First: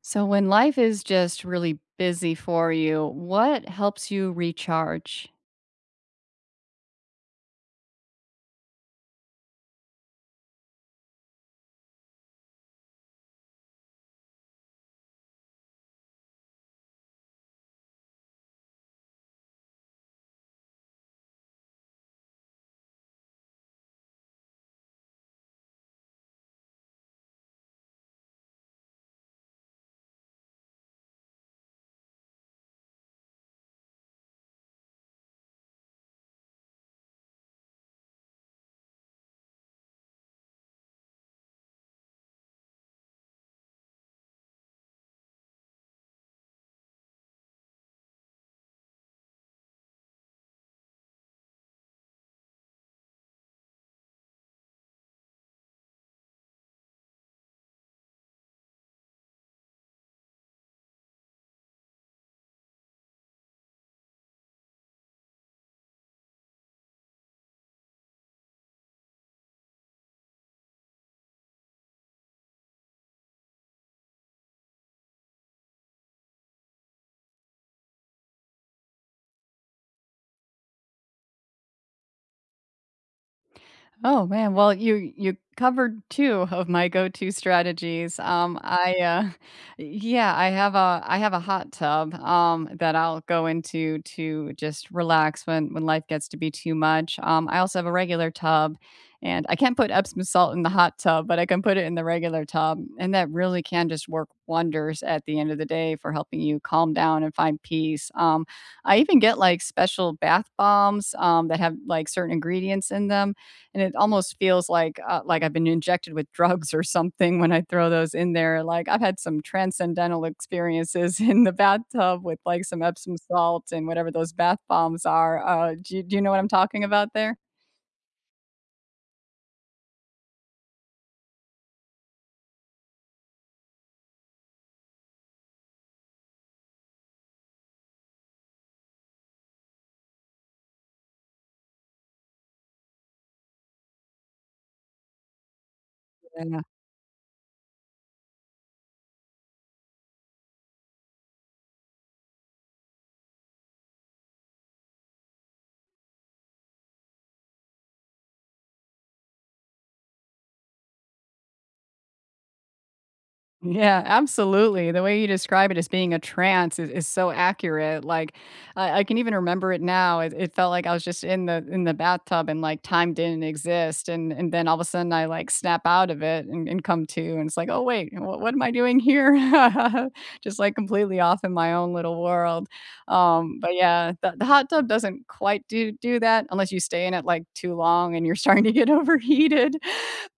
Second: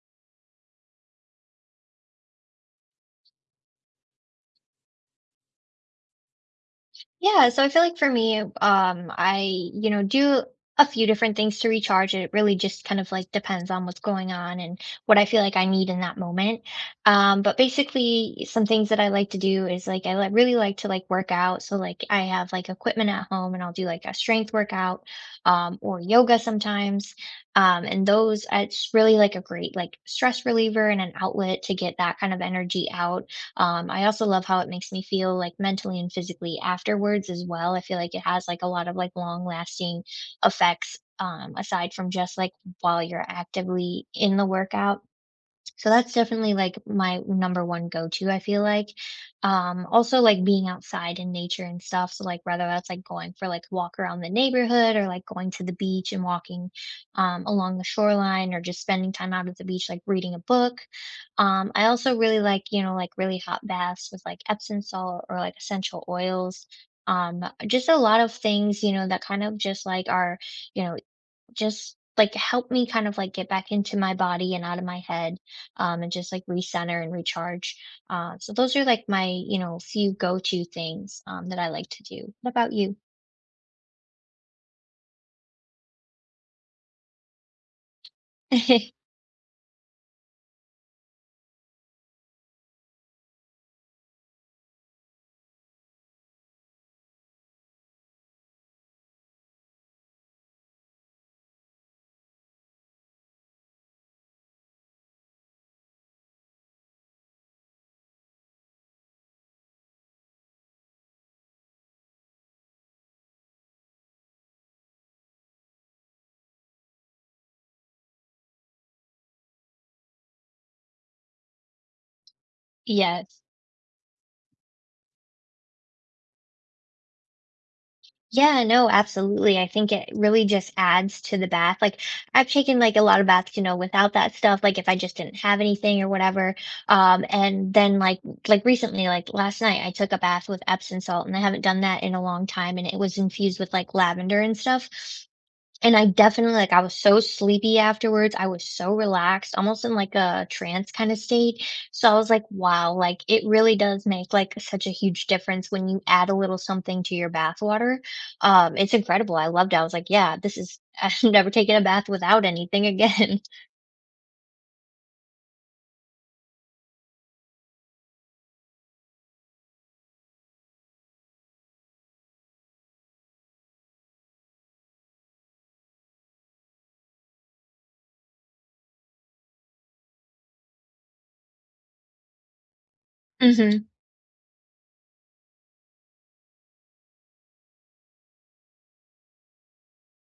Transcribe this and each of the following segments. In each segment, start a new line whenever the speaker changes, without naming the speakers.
So, when life is just really busy for you, what helps you recharge?
Yeah, so I feel like for me, I do a few different things to recharge. It really just kind of like depends on what's going on and what I feel like I need in that moment. But basically, some things that I like to do is like I like really like to like work out. So like I have like equipment at home and I'll do like a strength workout, or yoga sometimes. And those, it's really like a great like stress reliever and an outlet to get that kind of energy out. I also love how it makes me feel like mentally and physically afterwards as well. I feel like it has like a lot of like long lasting effects, aside from just like while you're actively in the workout. So that's definitely like my number one go to, I feel like. Also like being outside in nature and stuff. So like whether that's like going for like a walk around the neighborhood or like going to the beach and walking along the shoreline or just spending time out at the beach, like reading a book. I also really like, like really hot baths with like Epsom salt or like essential oils. Just a lot of things, that kind of just like are, you know, just like help me kind of like get back into my body and out of my head, and just like recenter and recharge. So those are like my few go-to things, that I like to do. What about you?
Oh man, well you covered two of my go-to strategies. I yeah, I have a hot tub that I'll go into to just relax when life gets to be too much. I also have a regular tub, and I can't put Epsom salt in the hot tub, but I can put it in the regular tub, and that really can just work wonders at the end of the day for helping you calm down and find peace. I even get like special bath bombs that have like certain ingredients in them, and it almost feels like I've been injected with drugs or something when I throw those in there, like, I've had some transcendental experiences in the bathtub with, like, some Epsom
Yes.
salt and whatever those bath bombs are, do you know what I'm talking about there?
Yeah, no, absolutely. I think it really just adds to the bath. Like I've taken like a lot of baths, without that stuff, like if I just didn't have anything or whatever. And then like recently, like last night, I took a bath with Epsom salt and I haven't done that in a long time and it was infused with like lavender and stuff. And I definitely
Yeah.
like, I was so sleepy afterwards. I was so relaxed, almost in like a trance kind of state. So I was like, wow, like it really does make like such a huge difference when you add a little something to your bath water. It's incredible. I loved it. I was like, yeah, this is, I've never taken a bath without anything again.
Yeah, absolutely. The way you describe it as being a trance is so accurate. Like I can even remember it now. It felt like I was just in the bathtub and like time didn't exist. And then all of a sudden I like snap out of it and come to and it's like, oh wait, what am I doing here? Just like completely off in my own little world. But
Hmm.
yeah, the hot tub doesn't quite do that unless you stay in it like too long and you're starting to get overheated.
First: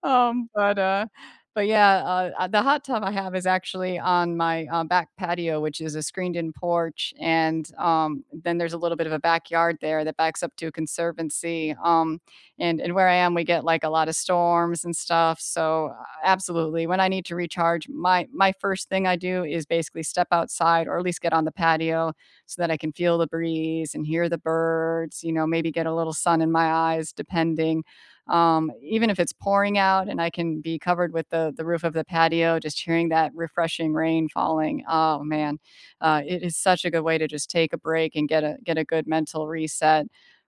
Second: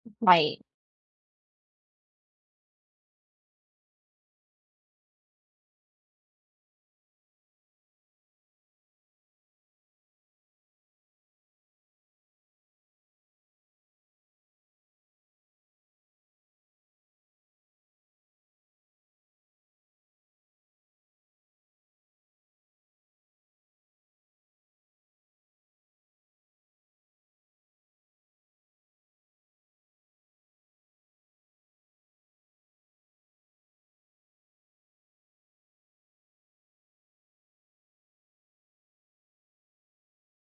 Um,
Right.
but uh but yeah, the hot tub I have is actually on my, back patio, which is a screened-in porch, and, then there's a little bit of a backyard there that backs up to a conservancy, and where I am, we get, like, a lot of storms and stuff, so, absolutely, when I need to recharge, my first thing I do is basically step outside or at least get on the patio so that I can feel the breeze and hear the birds, you know, maybe get a little sun in my eyes depending, even if it's pouring out and I can be covered with the roof of the patio, just hearing that refreshing rain falling. Oh man, it is such a good way to just take a break and get a good mental reset.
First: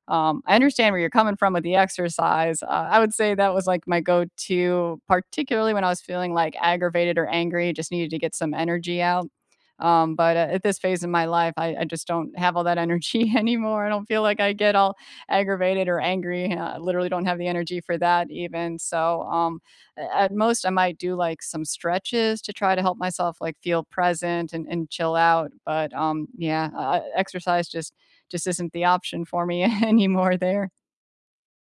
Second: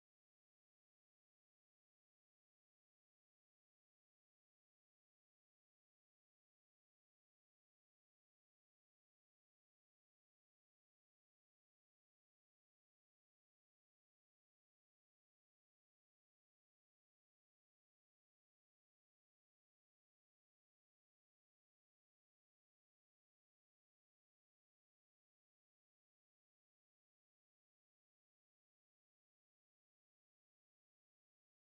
I understand where you're coming from with the exercise. I would say that was like my go-to, particularly when I was feeling like aggravated or angry, just needed to get some energy out. But at this phase in my life, I just don't have all that energy anymore. I don't feel like I get all aggravated or angry, I literally don't have the energy for that even, so, a at most, I might do, like, some stretches to try to help myself, like, feel present and chill out, but, yeah, exercise just isn't the option for me anymore there.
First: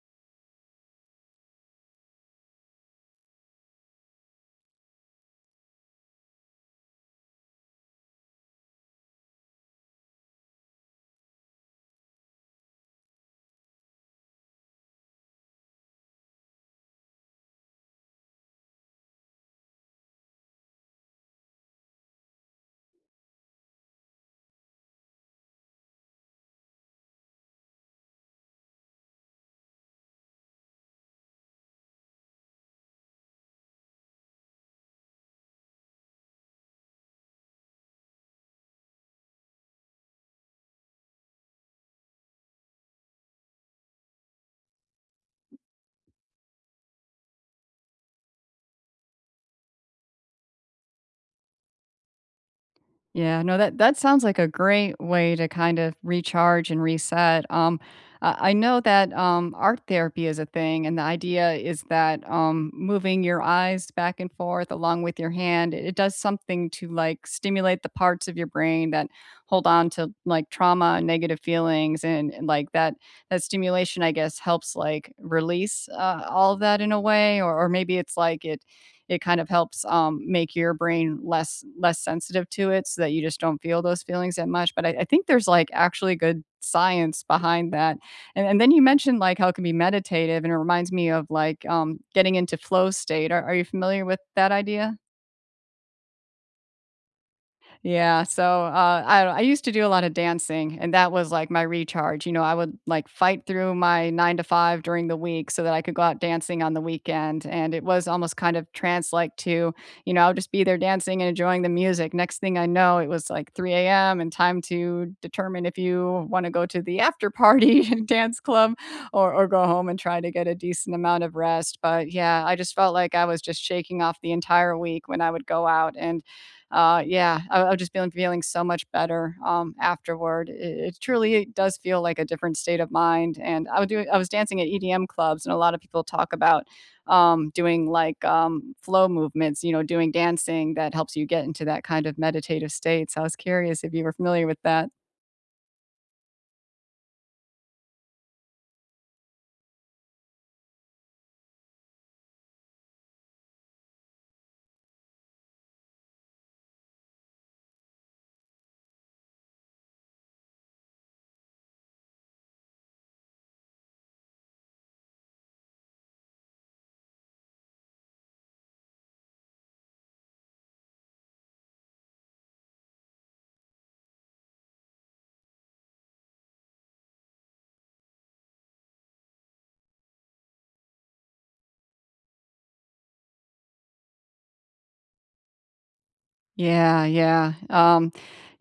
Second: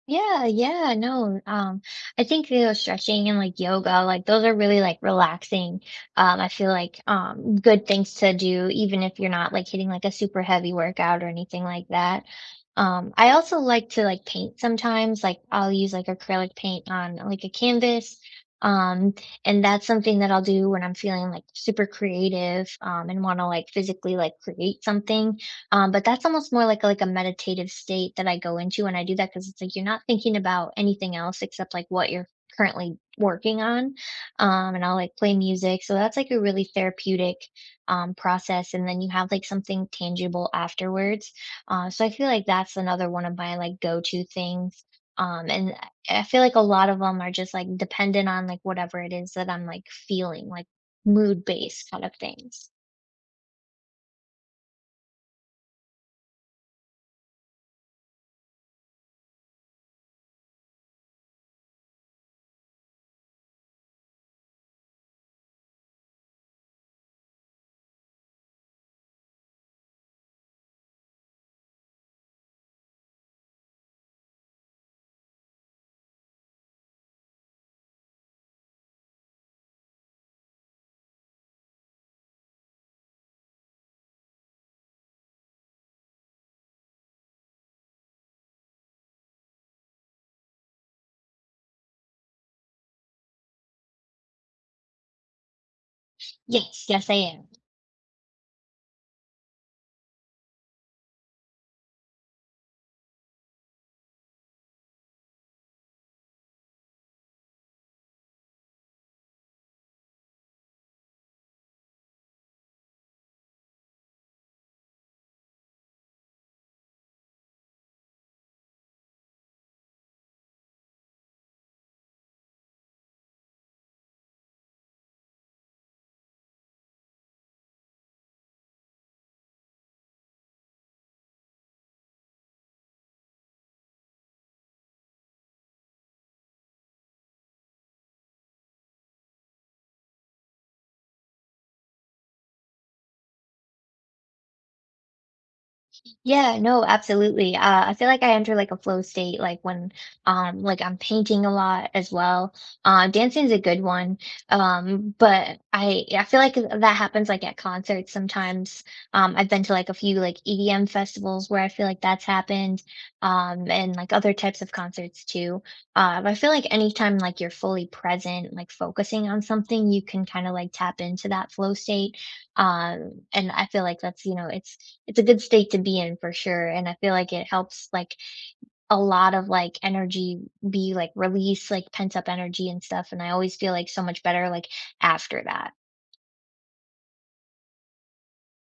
Yeah, yeah, no, I think, stretching and like yoga, like those are really like relaxing. I feel like good things to do, even if you're not like hitting like a super heavy workout or anything like that. I also like to like paint sometimes, like I'll use like acrylic paint on like a canvas. Um, and that's something that I'll do when I'm feeling like super creative, and want to like physically like create something. But that's almost more like a meditative state that I go into when I do that because it's like you're not thinking about anything else except like what you're currently working on. And I'll like play music. So that's like a really therapeutic, process. And then you have like something tangible afterwards. So I feel like that's another one of my like go to things. And I feel like a lot of them are just like dependent on like whatever it is that I'm like feeling, like mood based kind of things.
Yeah, no, that that sounds like a great way to kind of recharge and reset. I know that art therapy is a thing, and the idea is that moving your eyes back and forth along with your hand, it does something to like stimulate the parts of your brain that hold on to like trauma and negative feelings, and like that that stimulation, I guess, helps like release all of that in a way, or maybe it's like it kind of helps make your brain less less sensitive to it so that you just don't feel those feelings that much but I think there's like actually good science behind that and then you mentioned like how it can be meditative and it reminds me of like getting into flow state are you familiar with that idea?
Yes, yes, I am.
Yeah, so, I used to do a lot of dancing, and that was, like, my recharge, you know, I would, like, fight through my 9 to 5 during the week so that I could go out dancing on the weekend, and it was almost kind of trance-like too, you know, I would just be there dancing and enjoying the music. Next thing I know, it was, like, 3 a.m. and time to determine if you wanna go to the after party and dance club or go home and try to get a decent amount of rest, but, yeah, I just felt like I was just shaking off the entire week when I would go out and yeah, I've just been feeling so much better, afterward. It truly does feel like a different state of mind, and I would do I was dancing at EDM clubs, and a lot of people talk about, doing, like, flow movements, you know, doing dancing that helps you get into that kind of meditative state, so I was curious if you were familiar with that.
Yeah, no, absolutely. I feel like I enter like a flow state, like when like I'm painting a lot as well. Dancing is a good one, but I feel like that happens like at concerts sometimes. I've been to like a few like EDM festivals where I feel like that's happened, and like other types of concerts too. But I feel like anytime like you're fully present, like focusing on something, you can kind of like tap into that flow state. And I feel like that's it's a good state to be in for sure, and I feel like it helps, like, a lot of, like, energy be, like, release, like, pent-up energy and stuff, and I always feel, like, so much better, like, after that.
Yeah, yeah.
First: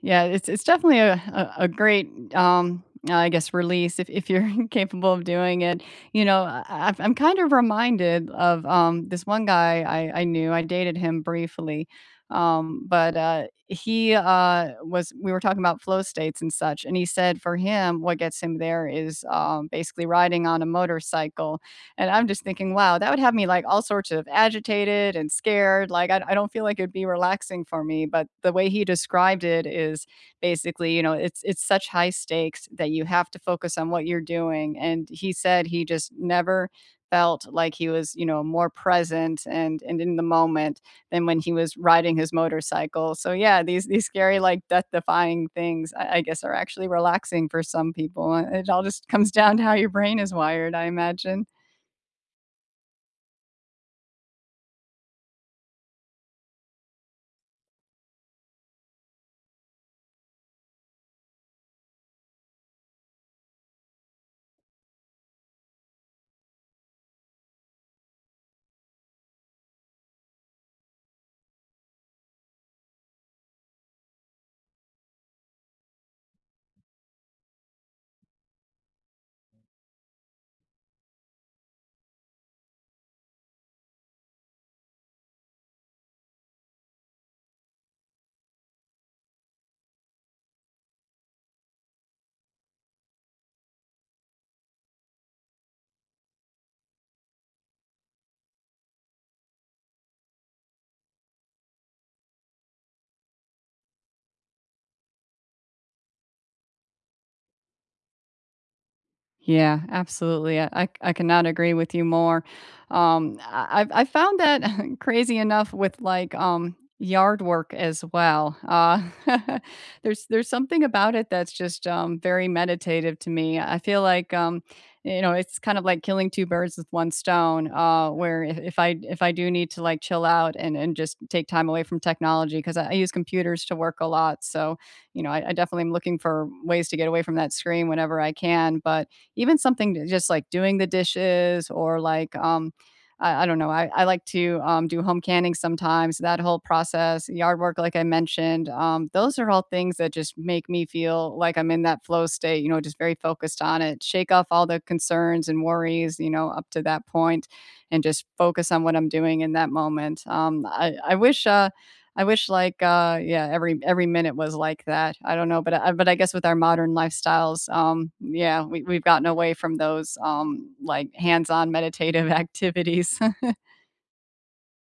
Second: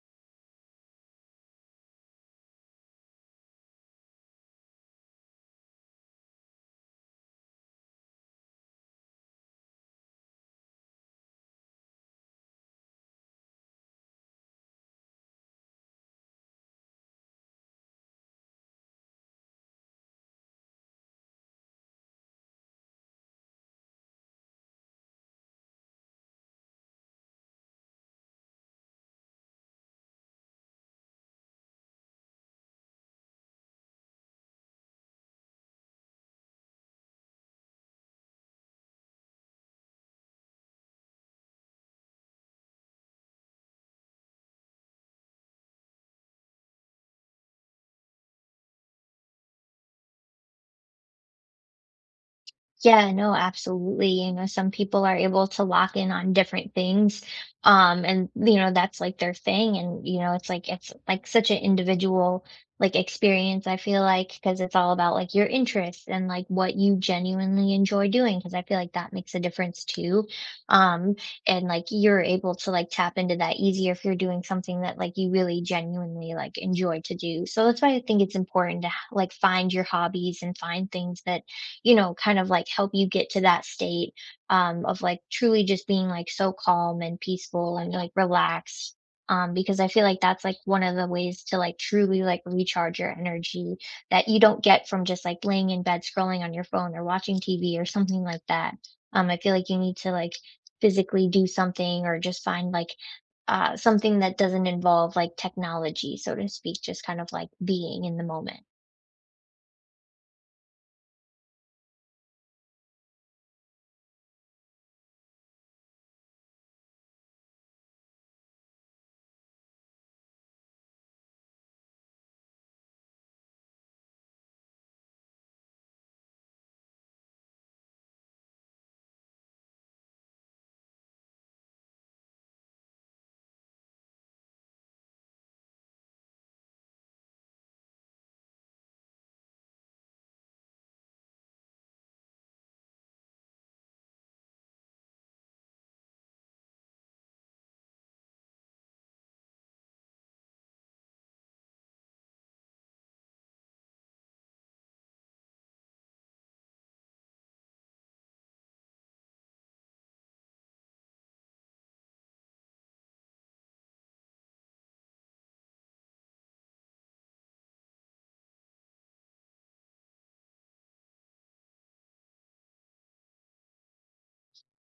Yeah, it's definitely a great I guess release if you're capable of doing it. You know, I'm kind of reminded of this one guy I knew. I dated him briefly, but he was we were talking about flow states and such, and he said for him what gets him there is basically riding on a motorcycle, and I'm just thinking, wow, that would have me like all sorts of agitated and scared. Like, I don't feel like it'd be relaxing for me. But the way he described it is basically, you know, it's such high stakes that you have to focus on what you're doing. And he said he just never felt like he was, you know, more present and in the moment than when he was riding his motorcycle. So yeah, these scary like death defying things, I guess, are actually relaxing for some people. It all just comes down to how your brain is wired, I imagine.
Yeah, no, absolutely. You know, some people are able to lock in on different things. And that's like their thing. And, it's like such an individual like experience, I feel like, because it's all about like your interests and like what you genuinely enjoy doing. Cause I feel like that makes a difference too. Um, and like you're able to like tap into that easier if you're doing something that like you really genuinely like enjoy to do. So that's why I think it's important to like find your hobbies and find things that kind of like help you get to that state, of like truly just being like so calm and peaceful and like relaxed. Because I feel like that's like one of the ways to like truly like recharge your energy that you don't get from just like laying in bed scrolling on your phone or watching TV or something like that. I feel like you need to like physically do something or just find like something that doesn't involve like technology, so to speak, just kind of like being in the moment.
Yeah, absolutely. I cannot agree with you more. I found that crazy enough with like yard work as well. There's something about it that's just very meditative to me. I feel like you know it's kind of like killing two birds with one stone. Where if I do need to like chill out and just take time away from technology because I use computers to work a lot, so you know I definitely am looking for ways to get away from that screen whenever I can, but even something to just like doing the dishes or like I don't know. I like to do home canning sometimes. That whole process, yard work, like I mentioned, those are all things that just make me feel like I'm in that flow state. You know, just very focused on it. Shake off all the concerns and worries. You know, up to that point, and just focus on what I'm doing in that moment. I wish like, yeah, every minute was like that. I don't know, but I guess with our modern lifestyles, yeah, we've gotten away from those, like hands-on meditative activities.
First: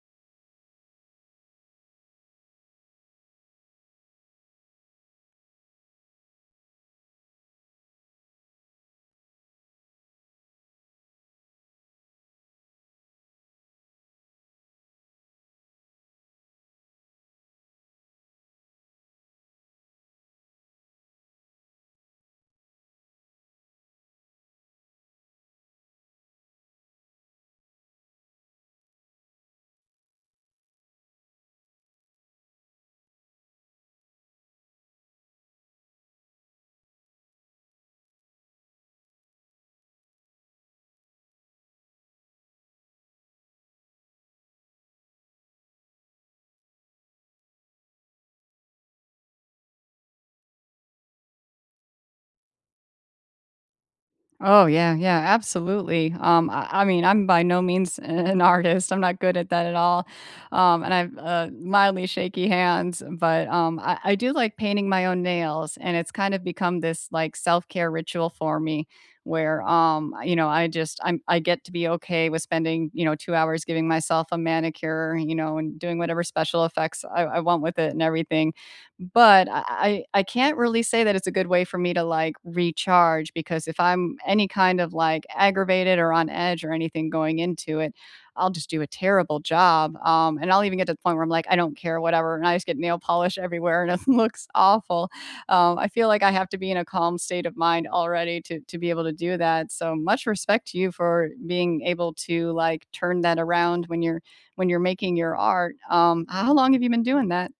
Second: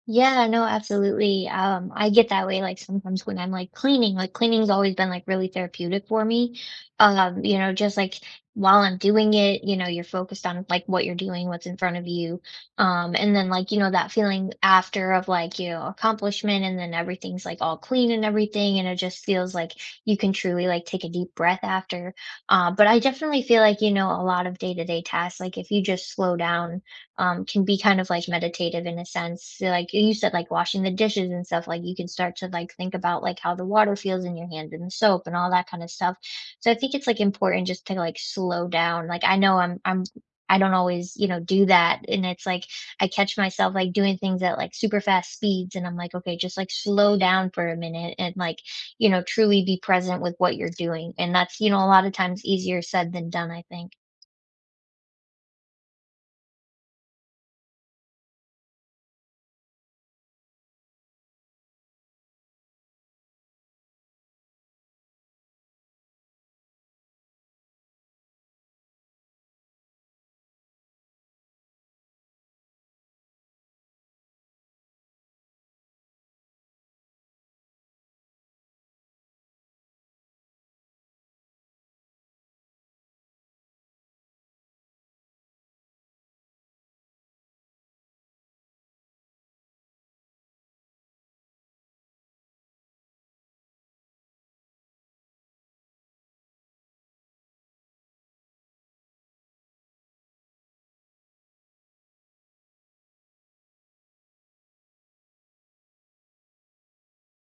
Yeah, no, absolutely. I get that way, like, sometimes when I'm, like, cleaning, like, cleaning's always been, like, really therapeutic for me. Just, like, while I'm doing it, you're focused on, like, what you're doing, what's in front of you. And then, like, that feeling after of, like, accomplishment and then everything's, like, all clean and everything, and it just feels like you can truly, like, take a deep breath after. But I definitely feel like, a lot of day-to-day tasks, like, if you just slow down, can be kind of like meditative in a sense. So, like you said, like washing the dishes and stuff, like you can start to like think about like how the water feels in your hand and the soap and all that kind of stuff. So I think it's like important just to like slow down. Like I know I don't always, do that. And it's like I catch myself like doing things at like super fast speeds and I'm like, okay, just like slow down for a minute and like, truly be present with what you're doing. And that's, a lot of times easier said than done, I think.
Oh yeah, yeah, absolutely. I mean, I'm by no means an artist. I'm not good at that at all. And I've mildly shaky hands, but I do like painting my own nails, and it's kind of become this like self care ritual for me, where you know, I just I'm I get to be okay with spending you know 2 hours giving myself a manicure, you know, and doing whatever special effects I want with it and everything but I can't really say that it's a good way for me to, like, recharge because if I'm any kind of, like, aggravated or on edge or anything going into it, I'll just do a terrible job, and I'll even get to the point where I'm like, "I don't care, whatever," and I just get nail polish everywhere and it looks awful. I feel like I have to be in a calm state of mind already to be able to do that, so much respect to you for being able to, like, turn that around when you're making your art. How long have you been doing that?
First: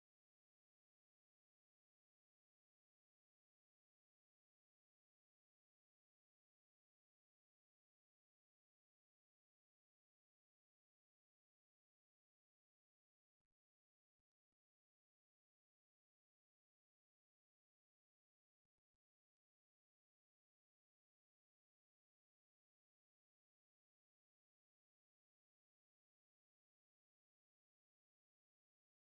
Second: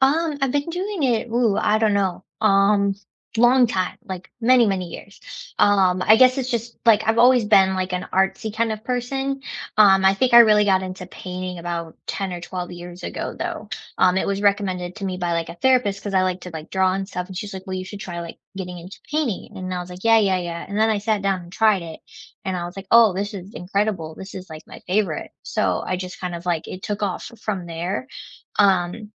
I've been doing it, ooh, I don't know, long time, like many, many years. I guess it's just like I've always been like an artsy kind of person. I think I really got into painting about 10 or 12 years ago though. It was recommended to me by like a therapist because I like to like draw and stuff, and she's like, "Well, you should try like getting into painting." And I was like, "Yeah, yeah, yeah." And then I sat down and tried it, and I was like, "Oh, this is incredible. This is like my favorite." So I just kind of like it took off from there. Um,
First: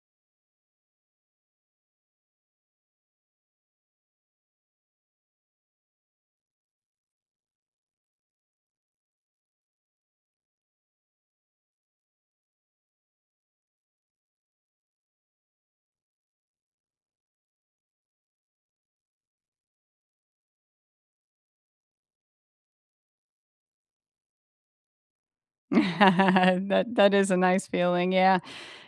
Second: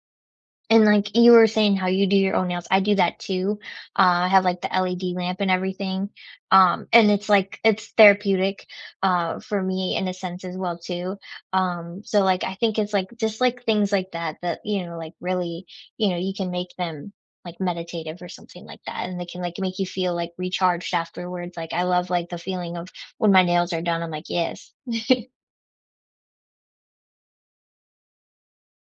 and, like, you were saying how you do your own nails, I do that too. I have, like, the LED lamp and everything, and it's, like it's therapeutic, for me in a sense as well too. So, like, I think it's, like, just, like, things like that that, like, really, you can make them, like, meditative or something like that, and they can, like, make you feel, like, recharged afterwards, like, I love, like, the feeling of when my nails are done, I'm like, "Yes."
That is a nice feeling, yeah.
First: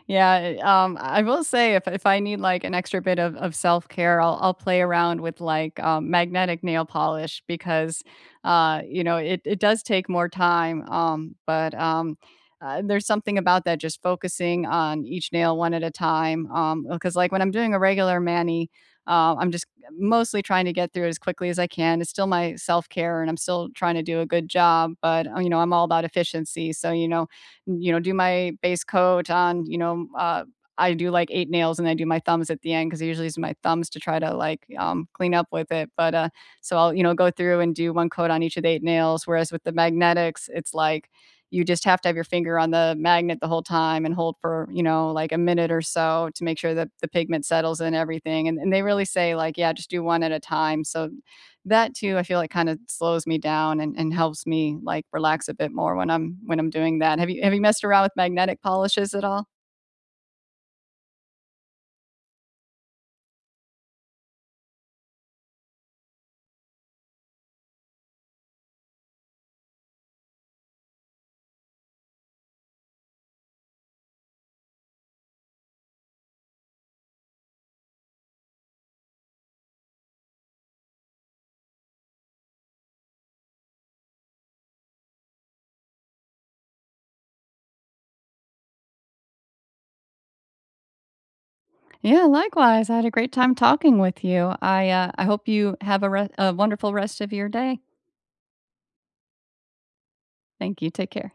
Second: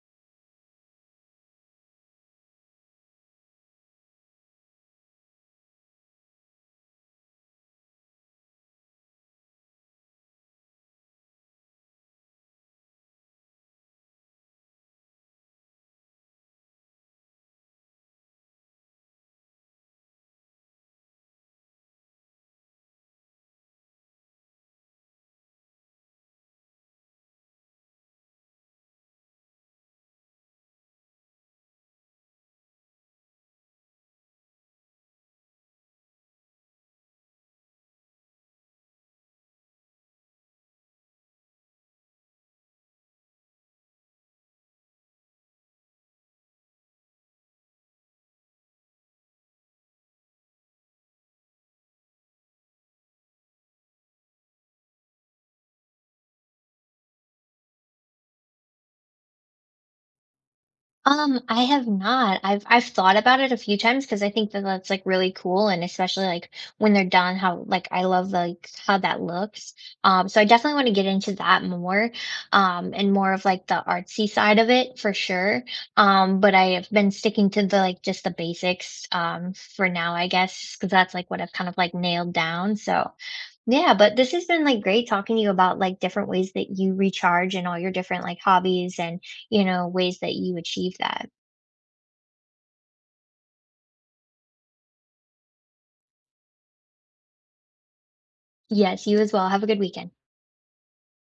Yeah, I will say if I need, like, an extra bit of self-care, I'll play around with, like, magnetic nail polish because, you know, it does take more time, there's something about that just focusing on each nail one at a time. Because like, when I'm doing a regular mani, I'm just mostly trying to get through it as quickly as I can. It's still my self-care and I'm still trying to do a good job, but, you know, I'm all about efficiency. So, you know you know, do my base coat on, you know, I do like 8 nails and I do my thumbs at the end 'cause I usually use my thumbs to try to, like, clean up with it, but, so I'll, you know, go through and do 1 coat on each of the 8 nails, whereas with the magnetics, it's like you just have to have your finger on the magnet the whole time and hold for, you know, like a minute or so to make sure that the pigment settles and everything. And they really say like, yeah, just do one at a time. So that too, I feel like kind of slows me down and helps me like relax a bit more when I'm doing that. Have you messed around with magnetic polishes at all?
I have not. I've thought about it a few times because I think that that's, like, really cool, and especially, like, when they're done, how like, I love, like, how that looks. So I definitely wanna get into that more, and more of, like, the artsy side of it for sure. But I have been sticking to the, like, just the basics, for now, I guess, because that's, like, what I've kind of, like, nailed down, so yeah, but this has been, like, great talking to you about, like, different ways that you recharge and all your different, like, hobbies and, ways that you achieve that.
Yeah, likewise. I had a great time talking with you. I hope you have a, a wonderful rest of your day.
Yes, you as well. Have a good weekend.
Thank you. Take care.